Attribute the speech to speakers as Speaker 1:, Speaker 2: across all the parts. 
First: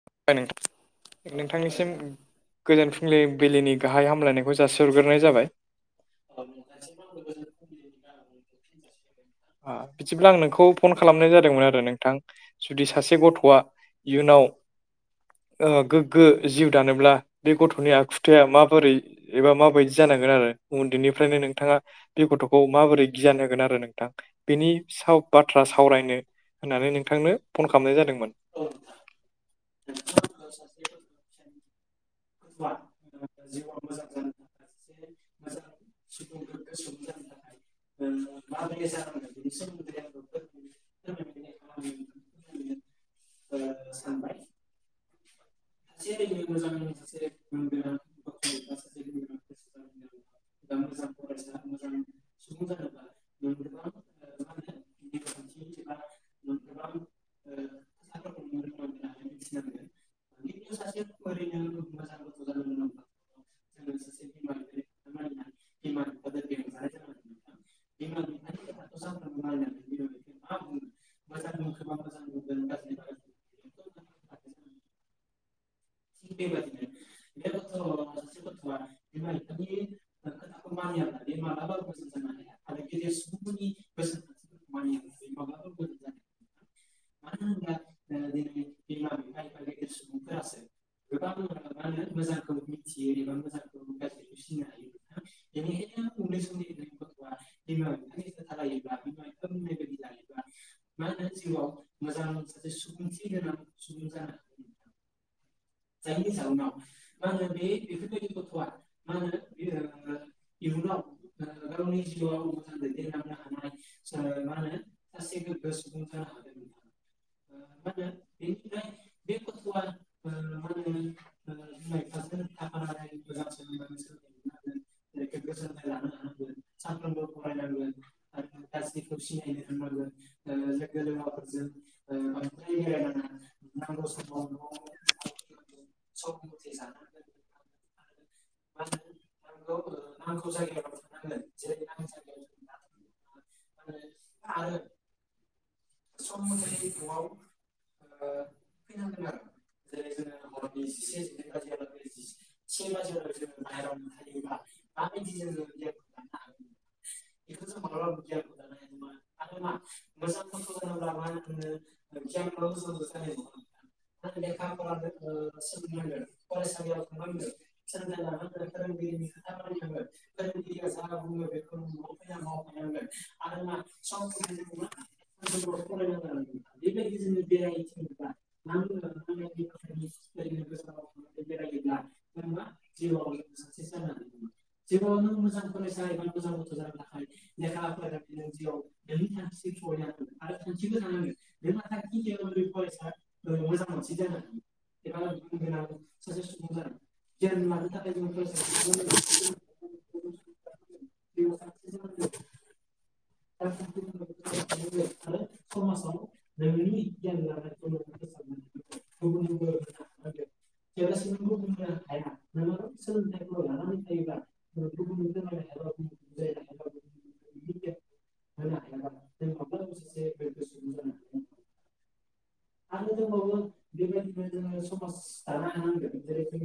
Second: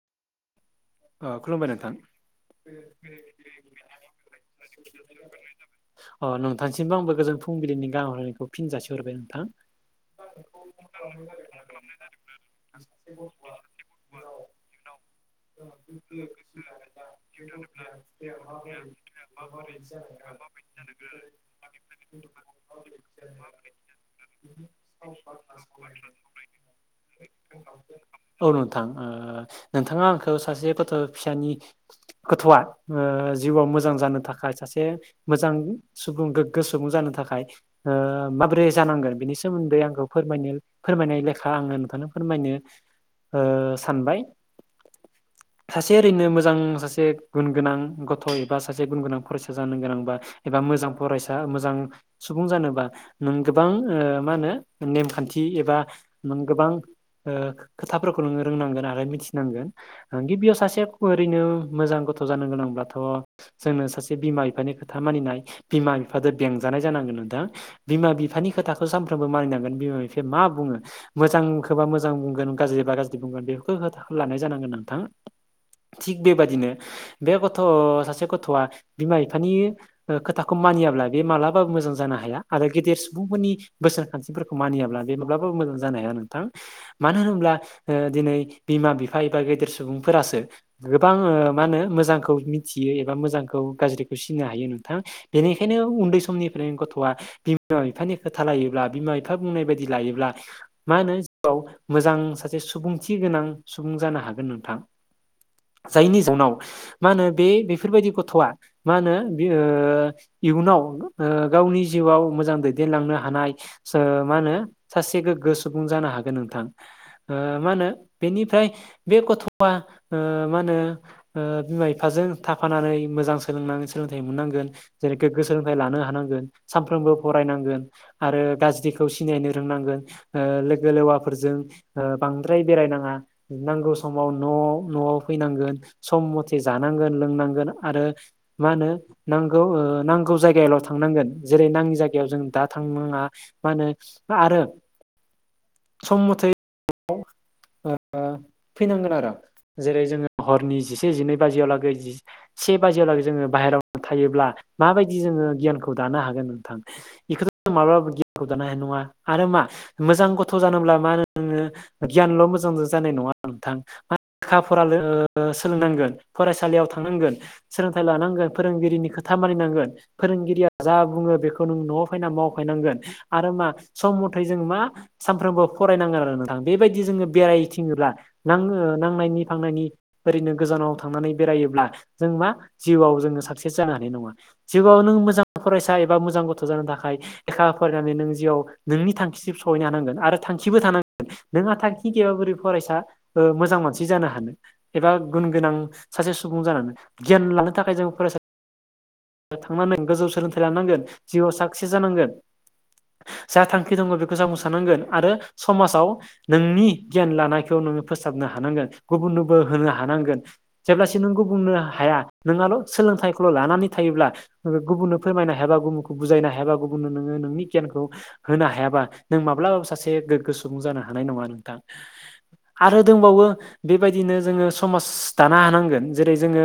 Speaker 1: [inaudible]
Speaker 2: ओ खुलुमबाय नोंथां
Speaker 1: नोंथांनिसिम गोजोन फुंबिलि बिलिनि गाहाय हामलायनायखौ जासिहरग्रोनाय जाबाय
Speaker 2: अ नोंथांसिमबो आंबो गोजोन फुंबिलिनि गाह हरनायखौ फिन जासि हरबाय नोंथां।
Speaker 1: बिदिब्ला आं नोंखौ फन खालामनाय जादोंमोन आरो नोंथां। जुदि सासे गथ'आ इयुनाव ओ गोग्गो जिउ दानोब्ला बे गथ'नि आखुथाया माबोरै एबा माबायदि जानांगोन आरो उन्दैनिफ्रायनो नोंथाङा बे गथ'खौ माबोरै गियान होगोन आरो नों। बेनि साव बाथ्रा सावरायनो होननानै नोंथांनो फन खालामनाय जादोंमोन।
Speaker 2: औ नोंथां ओ नोंथाङा आंखौ सासे गथ' फिसानि गथ'आ ओ जिउआव मोजां जानो थाखाय सासे मोजां सुबुं गोग्गो सुबुं जानो थाखाय ओ माबोरै जानांगोन बिनि सोमोन्दै आंखौ फोरमायनो फोरमायनाय लेखा आङो नोंथांनो फोरमायनो ओ सानबाय। सासे ओरैनो मोजां सासे गुन गोनां ग थ' एबा सासे गुन गोनां फरायसा जानो गोनांबा एबा मोजां फरायसा मोजां सुबुं जानोबा नों गोबां ओ मा होनो नेमखान्थि एबा नों गोबां ओ खोथाफोरखौ नोङो रोंनांगोन आरो मिथिनांगोन। ओ गिबियाव सासे ओरैनो मोजां गथ' जानो गोनांब्लाथ' जोंनो सासे बिमा बिफानि खोथा मानिनाय बिमा बिफादो बेंजानाय जानांगोन नोंथां। बिमा बिफानि खोथाखौ सानफ्रोमबो मानिनांगोन बिमा बिफाया मा बुङो। मोजांखोबा मोजां बुंगोन गाज्रिबा गाज्रि बुंगोन बेफोरखौ खोथा लानाय जानांगोन नोंथां थिग बेबादिनो बे गथ' सासे गथ'आ बिमा बिफानि ओ खोथाखौ मानियाब्ला बे मालाबाबो मोजां जानो हाया आरो गेदेर सुबुं नि बोसोन खान्थिफोरखौ मानियाब्ला बे माब्लाबाबो मोजां जानो हाया नोंथां मानो होनोब्ला ओ दिनै बिमा बि फा एबा गेदेर सुबुंफोरासो गोबां ओ मा होनो मोजांखौ मिथियो एबा मोजांखौ गाज्रिखौ सिनो हायो नोंथां। बेनिखायनो उन्दै समनिफ्रायनो गथ'आ बिमा बिफानि खोथा लायोब्ला बिमा बिफा बुंनाय बायदि लायोब्ला मा होनो जिउआव मोजां सासे सुबुंथि गोनां सुबुं जानो हागोन नोंथां जायनि जाउनाव मा होनो बे बेफोरबायदि गथ'आ मा होनो बे ओ इयुनाव ओ गावनि जिउआव मोजां दैदेनलांनो हानाय सा मा होनो सासे गोग गो सुबुं जानो हागोन नोंथां ओ मा होनो बेनि फ्राय बे गथ'आ मा होनो ओ बिमा बिफाजों थाफानानै मोजां सोलोंना सोलोंथाइ मोननांगोन। जेरै गोग्गो सोलोंथाइ लानो हानांगोन सानफ्रोमबो फरायनांगोन आरो गा ज्रिखौ सिनायनो रोंनांगोन ओ लोगो लेवाफोरजों ओ बांद्राय बेरायनाङा। नांगौ समाव न' न'आव फैनांगोन। सम मथे जानांगोन लोंनांगोन आरो मा होनो नांगौ ओ नांगौ जायगायावल' थांनांगोन जेरै नाङि जायगायाव जों दा थांनाङा। मा होनो आरो सम मथे ओ फैनांगोन आरो जेरै जोङो हरनि जिसे जिनै बाजियावलागै जि से बाजियावलागै जोङो बाहेरायाव थायोब्ला माबायदि जोङो गियानखौ दानो हागोन नोंथां। बिखौथ' माब्लाबाबो गियानखौ दानो हानाय नङा आरो मा मोजां गथ' जानोब्ला मा होनो नोङो गियानल' मो जांजों जानाय नङा नोंथां लेखा फरा ओ सोलोंनांगोन फरायसालियाव थांनांगोन। सोलोंथाइ लानांगोन फोरोंगिरिनि खोथा मानिनांगोन फोरोंगिरिया जा बुङो बेखौ नों न'आव फैना मावफैनांगोन आरो मा सम मथै जों मा सानफ्रोमबो फरायनांगोन आरो नोंथां बेबायदि जोङो बेरायथिङोब्ला नां ओ नांनायनि फांनायनि ओरैनो गोजानाव थांनानै बेरायोब्ला जों मा जिउआव जोङो साक्सेस जानो हानाय नङा। जिउआव नों मोजां फरायसा एबा मोजां गथ' जानो थाखाय लेखा फरायनानै नों नों जिआव नोंनि थांखिसिम सहैनो हानांगोन आरो थांखिबो थानांगोन नोंहा थांखि थि गैयाबा बोरै फरायसा मोजां मानसि जानो हानो एबा गुन गोनां सासे सुबुं जानानै गियान लानो थाखाय जों फरायसा थांनानै गोजौ सोलोंथाइ लानांगोन जिउआव साक्सेस जानांगोन जा थांखि दङ बेखौ जों मोसा नांगोन आरो समाजाव नोंनि गियान लानायखौ नोङो फोसाबनो हानांगोन गुबुननोबो होनो हानांगोन जेब्ला सिम नों गुबुंनो हाया नोंनाल' सोलोंथाइखौल' लानानै थायोब्ला गुबुननो फोरमायनो हायाबा गुबुनखौ बुजायनो हायाबा गुबुननो नोङो नोंनि गियानखौ होनो हायाबा नों माब्लाबाबो सासे गोग्गो सुबुं जानो हानाय नङा नोंथां। आरो दंबावो बेबायदिनो जोङो समाज दानो हानांगोन जेरै जोङो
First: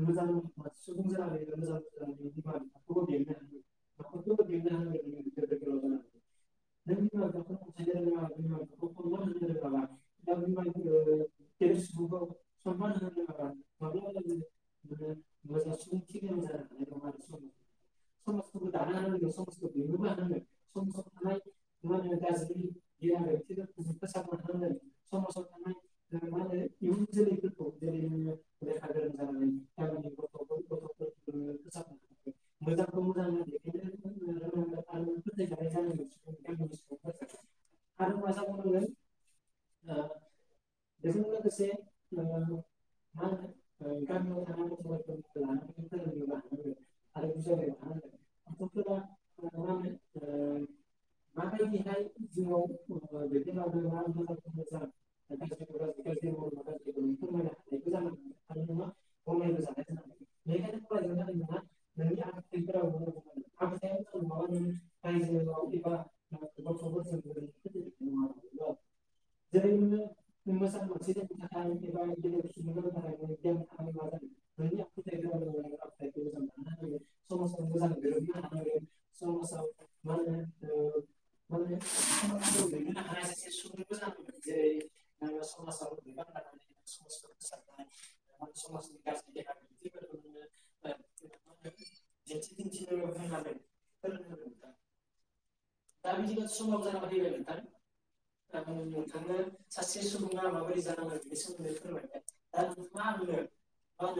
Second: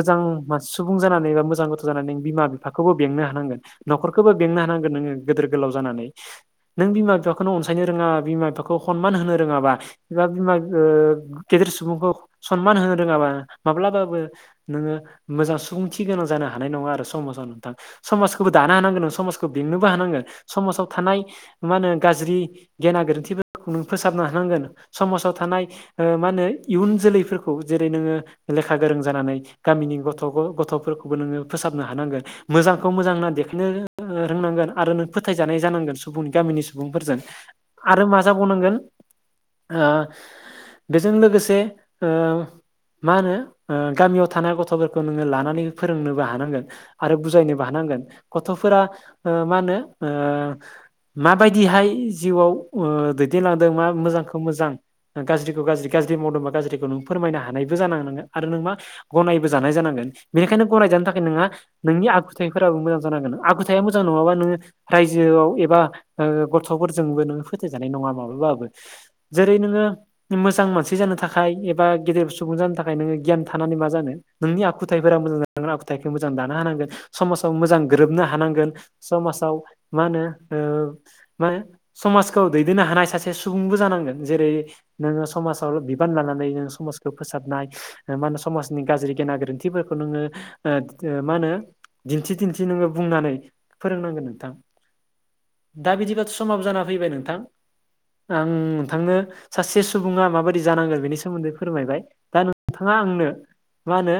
Speaker 2: मोजां सुबुं जानानै बा मोजां गथ' जानानै बिमा बिफाखौबो बेंनो हानांगोन। न'खरखौबो बेंनो हानांगोन नोङो गिदोर गोलाव जानानै नों बिमा बिफाखोनो अनसायनो रोंङा बिमा बिफाखौनो खनमान होनो [unintelligible] रोङाबा एबा बिमा ओ गेदेर सुबुंखौ सनमान होनो रोङाबा माब्लाबाबो नोङो मोजां सुबुंथि गोनां जानो हानाय नङा आरो समाजाव नोंथां। समाजखौबो दानो होनांगोन नों समाजखौ बेंनोबो हांगोन समाजाव थानाय मा होनो गाज्रि गेना गोरोन्थिफोरखौ फोसाबनो हानांगोन समाजाव थानाय ओ मा होनो इयुन जोलैफोरखौ जेरै नोङो लेखा गोरों जानानै गामिनि गथ'बो गथ'फोरखौबो नोङो फोसाबनो हानांगोन‌। मोजांखौ मोजां होनना देखायनो रोंनांगोन आरो नों फोथायजानाय जानांगोन सुबुंनि गामिनि सुबुंफोरजों। आरो मा जाबावनांगोन? ओ बेजों लोगोसे ओ मा होनो गामियाव थानाय गथ'फोरखौ नोङो लानानै फोरोंनोबो हानांगोन‌। आरो बुजायनोबो हानांगोन गथ'फोरा ओ मा होनो ओ माबायदिहाय जिउआव ओ दैदेनलांदों ओ मा मोजांखौ मोजां गाज्रिखौ गाज्रि गाज्रि मावदोंबा गाज्रिखौ नों फोरमायनो हानायबो जानां नांगोन आरो नों मा गनायबो जानाय जानांगोन बेनिखायनो गनायजानो थाखाय नोंङा नोंनि आखुथायफोराबो मोजां जानांगोन आखुथाया मोजां नङाबा नोङो रायजोआव एबा गथ'फोरजोंबो नोङो फोथायजानाय नङा माब्लाबाबो जेरै नोङो मोजां मानसि जानो थाखाय एबा गेदेर सुबुं जानो थाखाय नोङो गियान थानानै मा जानो नोंनि आखुथायफोरा मोजां जानांगोन आखुथाइखौ मोजां दाना होनांगोन। समाजाव मोजां गोरोबनो हानांगोन समाजाव मा होनो ओ मा समाजखौ दैदेननो हानाय सासे सासे सुबुंबो जानांगोन जेरै नोङो समाजाव बिबान लानानै नोङो समाजखौ फोसाबनाय। मा होनो समाजनि गाज्रि गेना गोरोन्थिफोरखौ नोङो ओ मा होनो? दिन्थि दिन्थि नोङो बुंनानै फोरोंनांगोन नोंथां दा बिदिबा समाबो जाना फैबाय नोंथां आं नोंथांनो सासे सुबुङा माबायदि जानांगोन बेनि सोमोन्दै फोरमायबाय दा नोंथाङा आंनो मा होनो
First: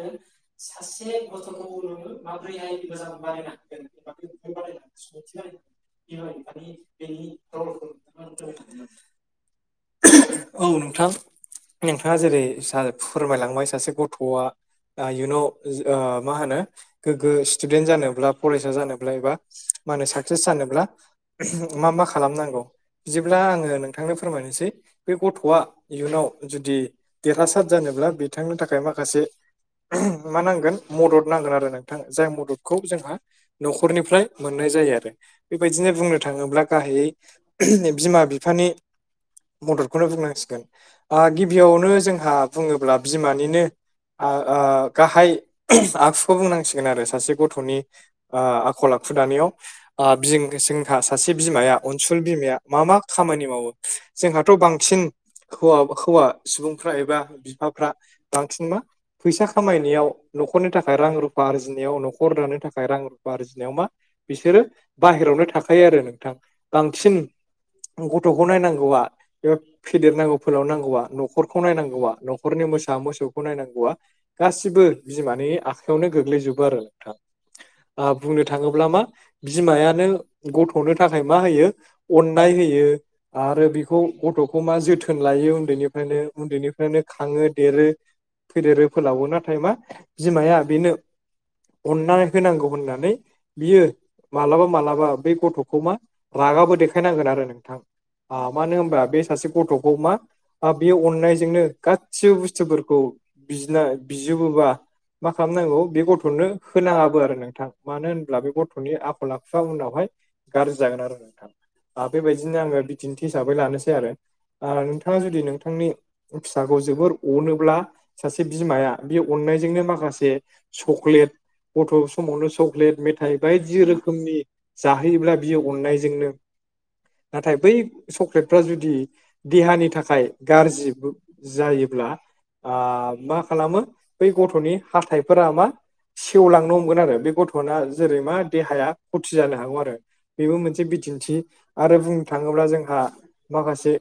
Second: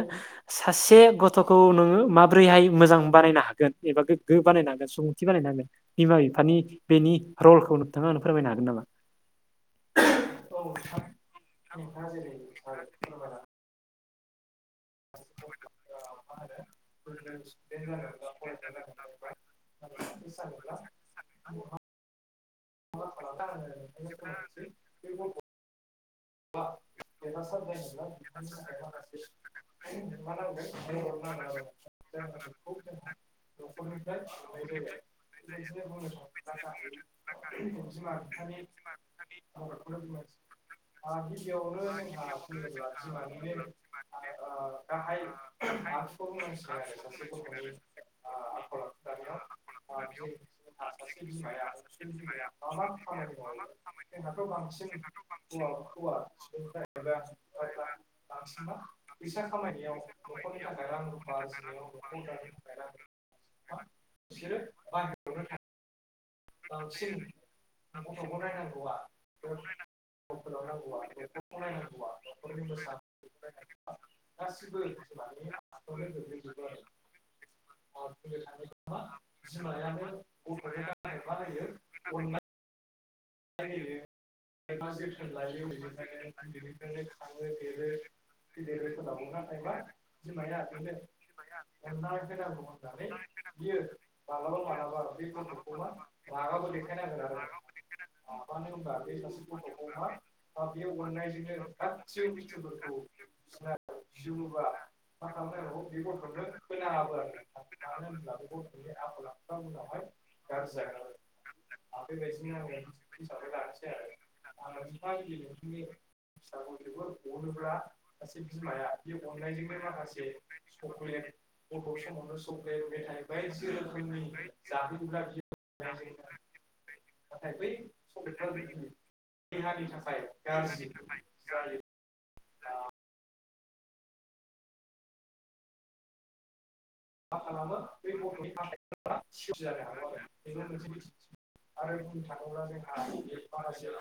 Speaker 2: सासे गथ'खौ नोङो माबोरैहाय मोजां बानायनो हागोन एबा गोग्गो बानायनो हागोन सुबुंथि बानायनांगोन बिमा बिफानि बेनि रलखौ नोंथाङा फोरमायनो हागोन [unintelligible]
Speaker 1: औ नोंथां नोंथाङा जेरै [unintelligible] फोरमायलांबाय सासे गथ'आ ओ इयुनाव ओ मा होनो
Speaker 2: गोग्गो
Speaker 1: गोग्गो स्टुदेन्ट
Speaker 2: स्टुडेन्ट
Speaker 1: जानोब्ला कलेज
Speaker 2: फरायसा
Speaker 1: जानोब्ला एबा मा
Speaker 2: एबा
Speaker 1: होनो
Speaker 2: साक्सेस
Speaker 1: साकसेस जानोब्ला मा मा खालामनांगौ बिदिब्ला आङो नोंथांनो फोरमायनोसै बे गथ'आ इयुनाव जुदि देरहासार जानोब्ला बिथांनो थाखाय माखासे मा नांगोन मदद नांगोन आरो नोंथां जाय मददखौ जोंहा न'खरनिफ्राय मोननाय जायो आरो बेबायदिनो बुंनो थाङोब्ला गाहायै बिमा बिफानि मददखौनो बुंनांसिगोन ओ गिबियावनो जोंहा बुङोब्ला बिमानिनो ओ गाहाय आखुखौ बुंनांसिगोन आरो सासे गथ'नि ओ आखल आखु दानायाव जोंहा ओ [unintelligible] सासे बिमाया अनसुलि बिमाया मा मा खामानि मावो जोंहाथ' बांसिन हौवा हौवा सुबुंफ्रा एबा बिफाफ्रा बांसिन मा फैसा खामायनायाव न'खरनि थाखाय रां रुफा आरजिनायाव न'खर दानि थाखाय रां रुफा आरजिनायाव मा बिसोरो बाहेरायावनो था खायो आरो नोंथां बांसिन गथ'खौ नायनांगौआ फेदेरनांगौ फोलावनांगौवा न'खरखौ नायनांगौबा न'खरनि मोसा मोसौखौ नायनांगौवा गासिबो बिमानि आखायावनो गोग्लैजोबो आरो नोंथां बुंनो थांङोब्ला मा बिमायानो गथ'नो थाखाय मा होयो अननाय होयो। आरो बेखौ गथ'खौ मा जोथोन लायो उन्दैनिफ्रायनो उन्दैनिफ्रायनो खांङो देरो। फैदेरो फोलावो नाथाय मा बिमाया बेनो अननानै होनांगौ होननानै बियो मालाबा मालाबा बे गथ'खौ मा
Speaker 2: [unintelligible]
Speaker 1: रागाबो देखायनांगोन आरो नोंथां मानो होनबा बे सासे गथ'खौ मा बे अननायजोंनो गासिबो बुस्थुफोरखौ बिजना बिजोबोबा मा खालामनांगौ बे गथ'नो होनांङाबो आरो नोंथां मानो होनब्ला बे गथ'नि आखल आखुआ उनावहाय गाज्रि जागोन आरो नोंथां आ बेबायदिनो आंङो बिदिन्थि हिसाबै लानोसै आरो नोंथांङा जुदि नोंथांनि फिसाखौ जोबोर अनोब्ला सासे बिमाया बे अननायजोंनो माखासे सक्लेट गथ' समावनो सक्लेट मेथाइ बायदि रोखोमनि जाहोयोब्ला बियो अननायजोंनो नाथाय बै चक्लेटफ्रा जुदि देहानि थाखाय गाज्रि जायोब्ला मा खालामो बै गथ'नि हाथथायफोरा मा सेवलांनो हमगोन आरो बे गथ'ना जेरै मा देहाया फुरथि जानो हागौ आरो बेबो मोनसे बिदिंथि आरो बुंनो थांङोब्ला जों आ माखासे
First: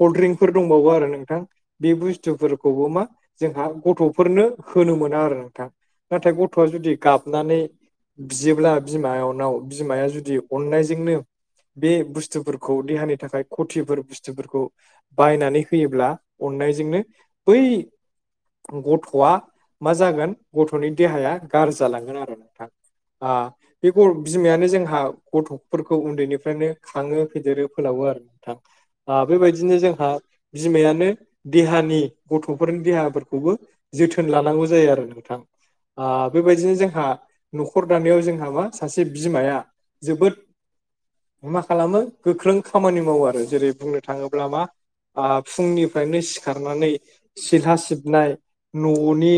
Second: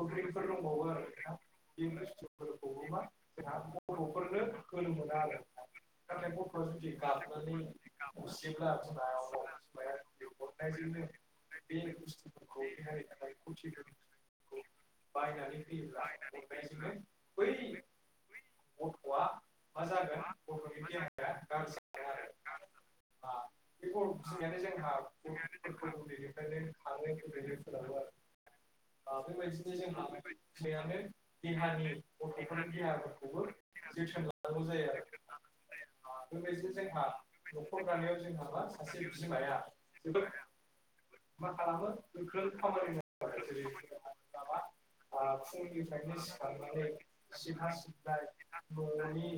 Speaker 1: कल्ड्रिंरफोर दंबावो आरो नोंथां बे बुस्थुफोरखौबो मा जोंहा गथ'फोरनो होनो मोना आरो नोंथां नाथाय गथ'आ जुदि गाब हनानै बियोब्ला बिमानाव बिमाया जुदि अननायजोंनो बे बुस्थुफोरखौ देहानि थाखाय खतिफोर बुस्थुफोरखौ बायनानै होयोब्ला अननायजोंनो बै गथ'आ मा जागोन गथ'नि देहाया गार्रि जालांगोन आरो नोंथां आ बे बिमायानो जोंहा गथ'फोरखौ उन्दैनिफ्रायनो खांङो फेदेरो फोलावो आरो नोंथां बेबायदिनो जोंहा बिमायानो देहानि गथ'फोरनि देहाफोरखौबो जोथोन लानांगौ जायो आरो नोंथां ओ बेबायदिनो जोंहा न'खर दानायाव जोंहा मा सासे बिमाया जोबोद मा खालामो गोख्रों खामानि मावो आरो जेरै बुंनो थांङोब्ला मा फुंनिफ्रायनो सिखारनानै सिला सिबनाय न'नि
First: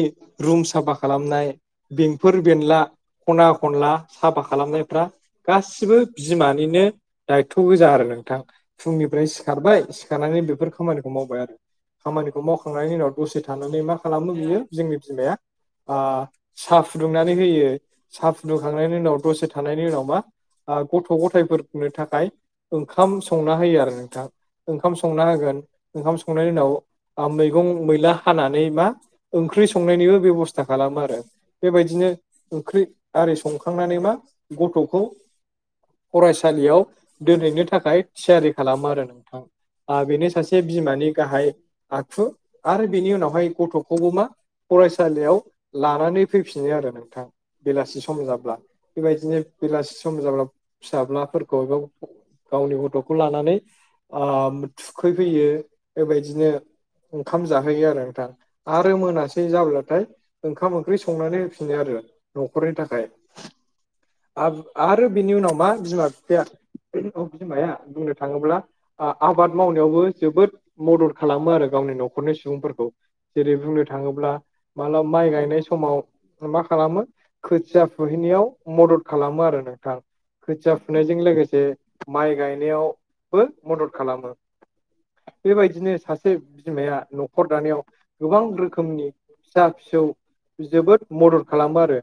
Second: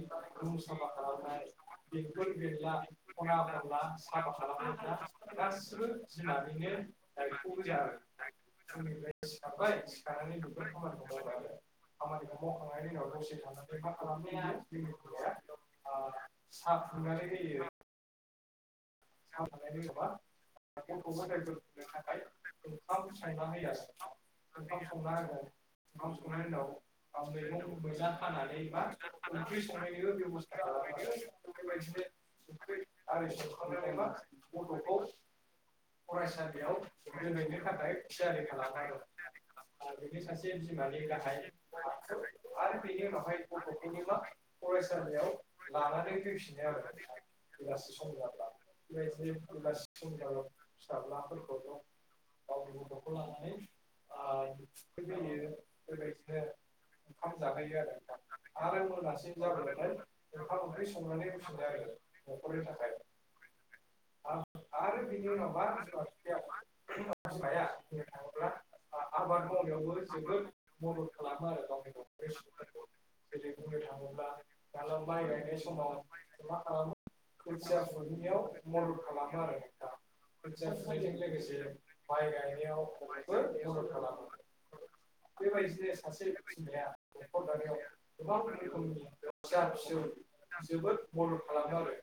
Speaker 1: रुम साफा खालामनाय बेंफोर बेनला खना खनला साफा खालामनायफ्रा गासिबो बिमानिनो दायथ' गोजा आरो नोंथां फुंनिफ्राय सिखारबाय सिखारनानै बेफोर खामानिखौ मावबाय आरो खामानिखौ मावखांनायनि उनाव दसे थानानै मा खालामो बियो जोंनि बिमाया सा फुदुंनानै होयो साहा फुदुंखांनायनि उनाव दसे थानायनि उनावबा गथ' गथायफोरनो थाखाय ओंखाम संना होयो आरो नोंथां ओंखाम संना होगोन ओंखाम संनायनि उनाव मैगं मैला हानानै मा ओंख्रि संनायनिबो बेब'स्था खालामो आरो बेबायदिनो ओंख्रि आरि संखांनानै गथ'खौ फरायसालियाव दोनैनो थाखाय थियारि खालामो आरो बेनो सासे बिमानि गाहाय आखु आरो बेनि उनावहाय गथ'खौबो मा फरायसालियाव लानानै फैफिनो आरो नोंथां बेलासि सम जाब्ला बेबायदिनो बेलासि सम जाब्ला फिसाज्लाफोरखौ गावनि गथ'खौ लानानै ओ थुखैफैयो बेबायदिनो ओंखाम जाहोयो आरो नोंथां आरो मोनासै जाब्लाथाय ओंखाम ओंख्रि संनानै होफिनो आरो न'खरनि थाखाय। आरो बिनि उनाव मा बिमा बिफाया औ बिमाया बुंनो थाङोब्ला आबाद मावनायावबो जोबोद मदद खालामो आरो गावनि न'खरनि सुबुंफोरखौ। जेरै बुंनो थाङोब्ला मालाबा माइ गायनाय समाव। मा खालामो खोथिया फुहैनायाव। मदद खालामो आरो नोंथां खोथिया फुनायजों लोगोसे
Speaker 2: माइ गायनायाव बयबो मदद खालामो।
Speaker 1: बेबायदिनो सासे बिमाया न'खर दानायाव गोबां रोखोमनि फिसा फिसौ जोबोद मदद खालामो आरो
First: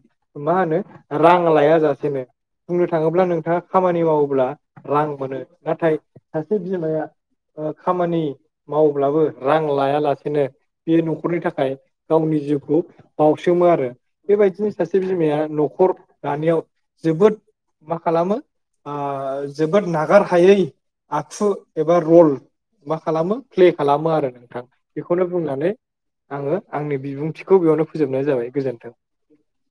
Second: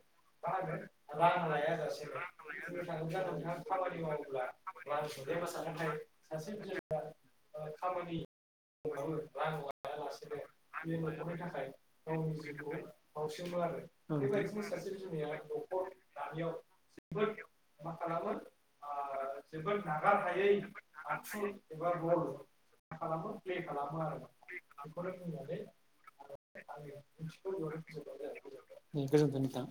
Speaker 1: मा होनो। रां लाया जासेनो बुंनो थाङोब्ला नोंथाङा खामानि मावोब्ला रां मोनो नाथाय सासे बिमाया खामानि मावब्लाबो रां लायालासेनो बे न'खरनि थाखाय गावनि जिउखौ बाउसोमो आरो बेबायदिनो सासे बिमाया न'खर दानायाव जोबोद मा खालामो ओज जोबोद नागारहायै आखु एबा रल मा खालामो प्ले खालामो आरो नोंथां बेखौनो बुंनानै आङो आंनि बिबुंथिखौ बेयावनो फोजोबनाय जाबाय गोजोन्थों।
Speaker 2: गोजोनथों नोथां।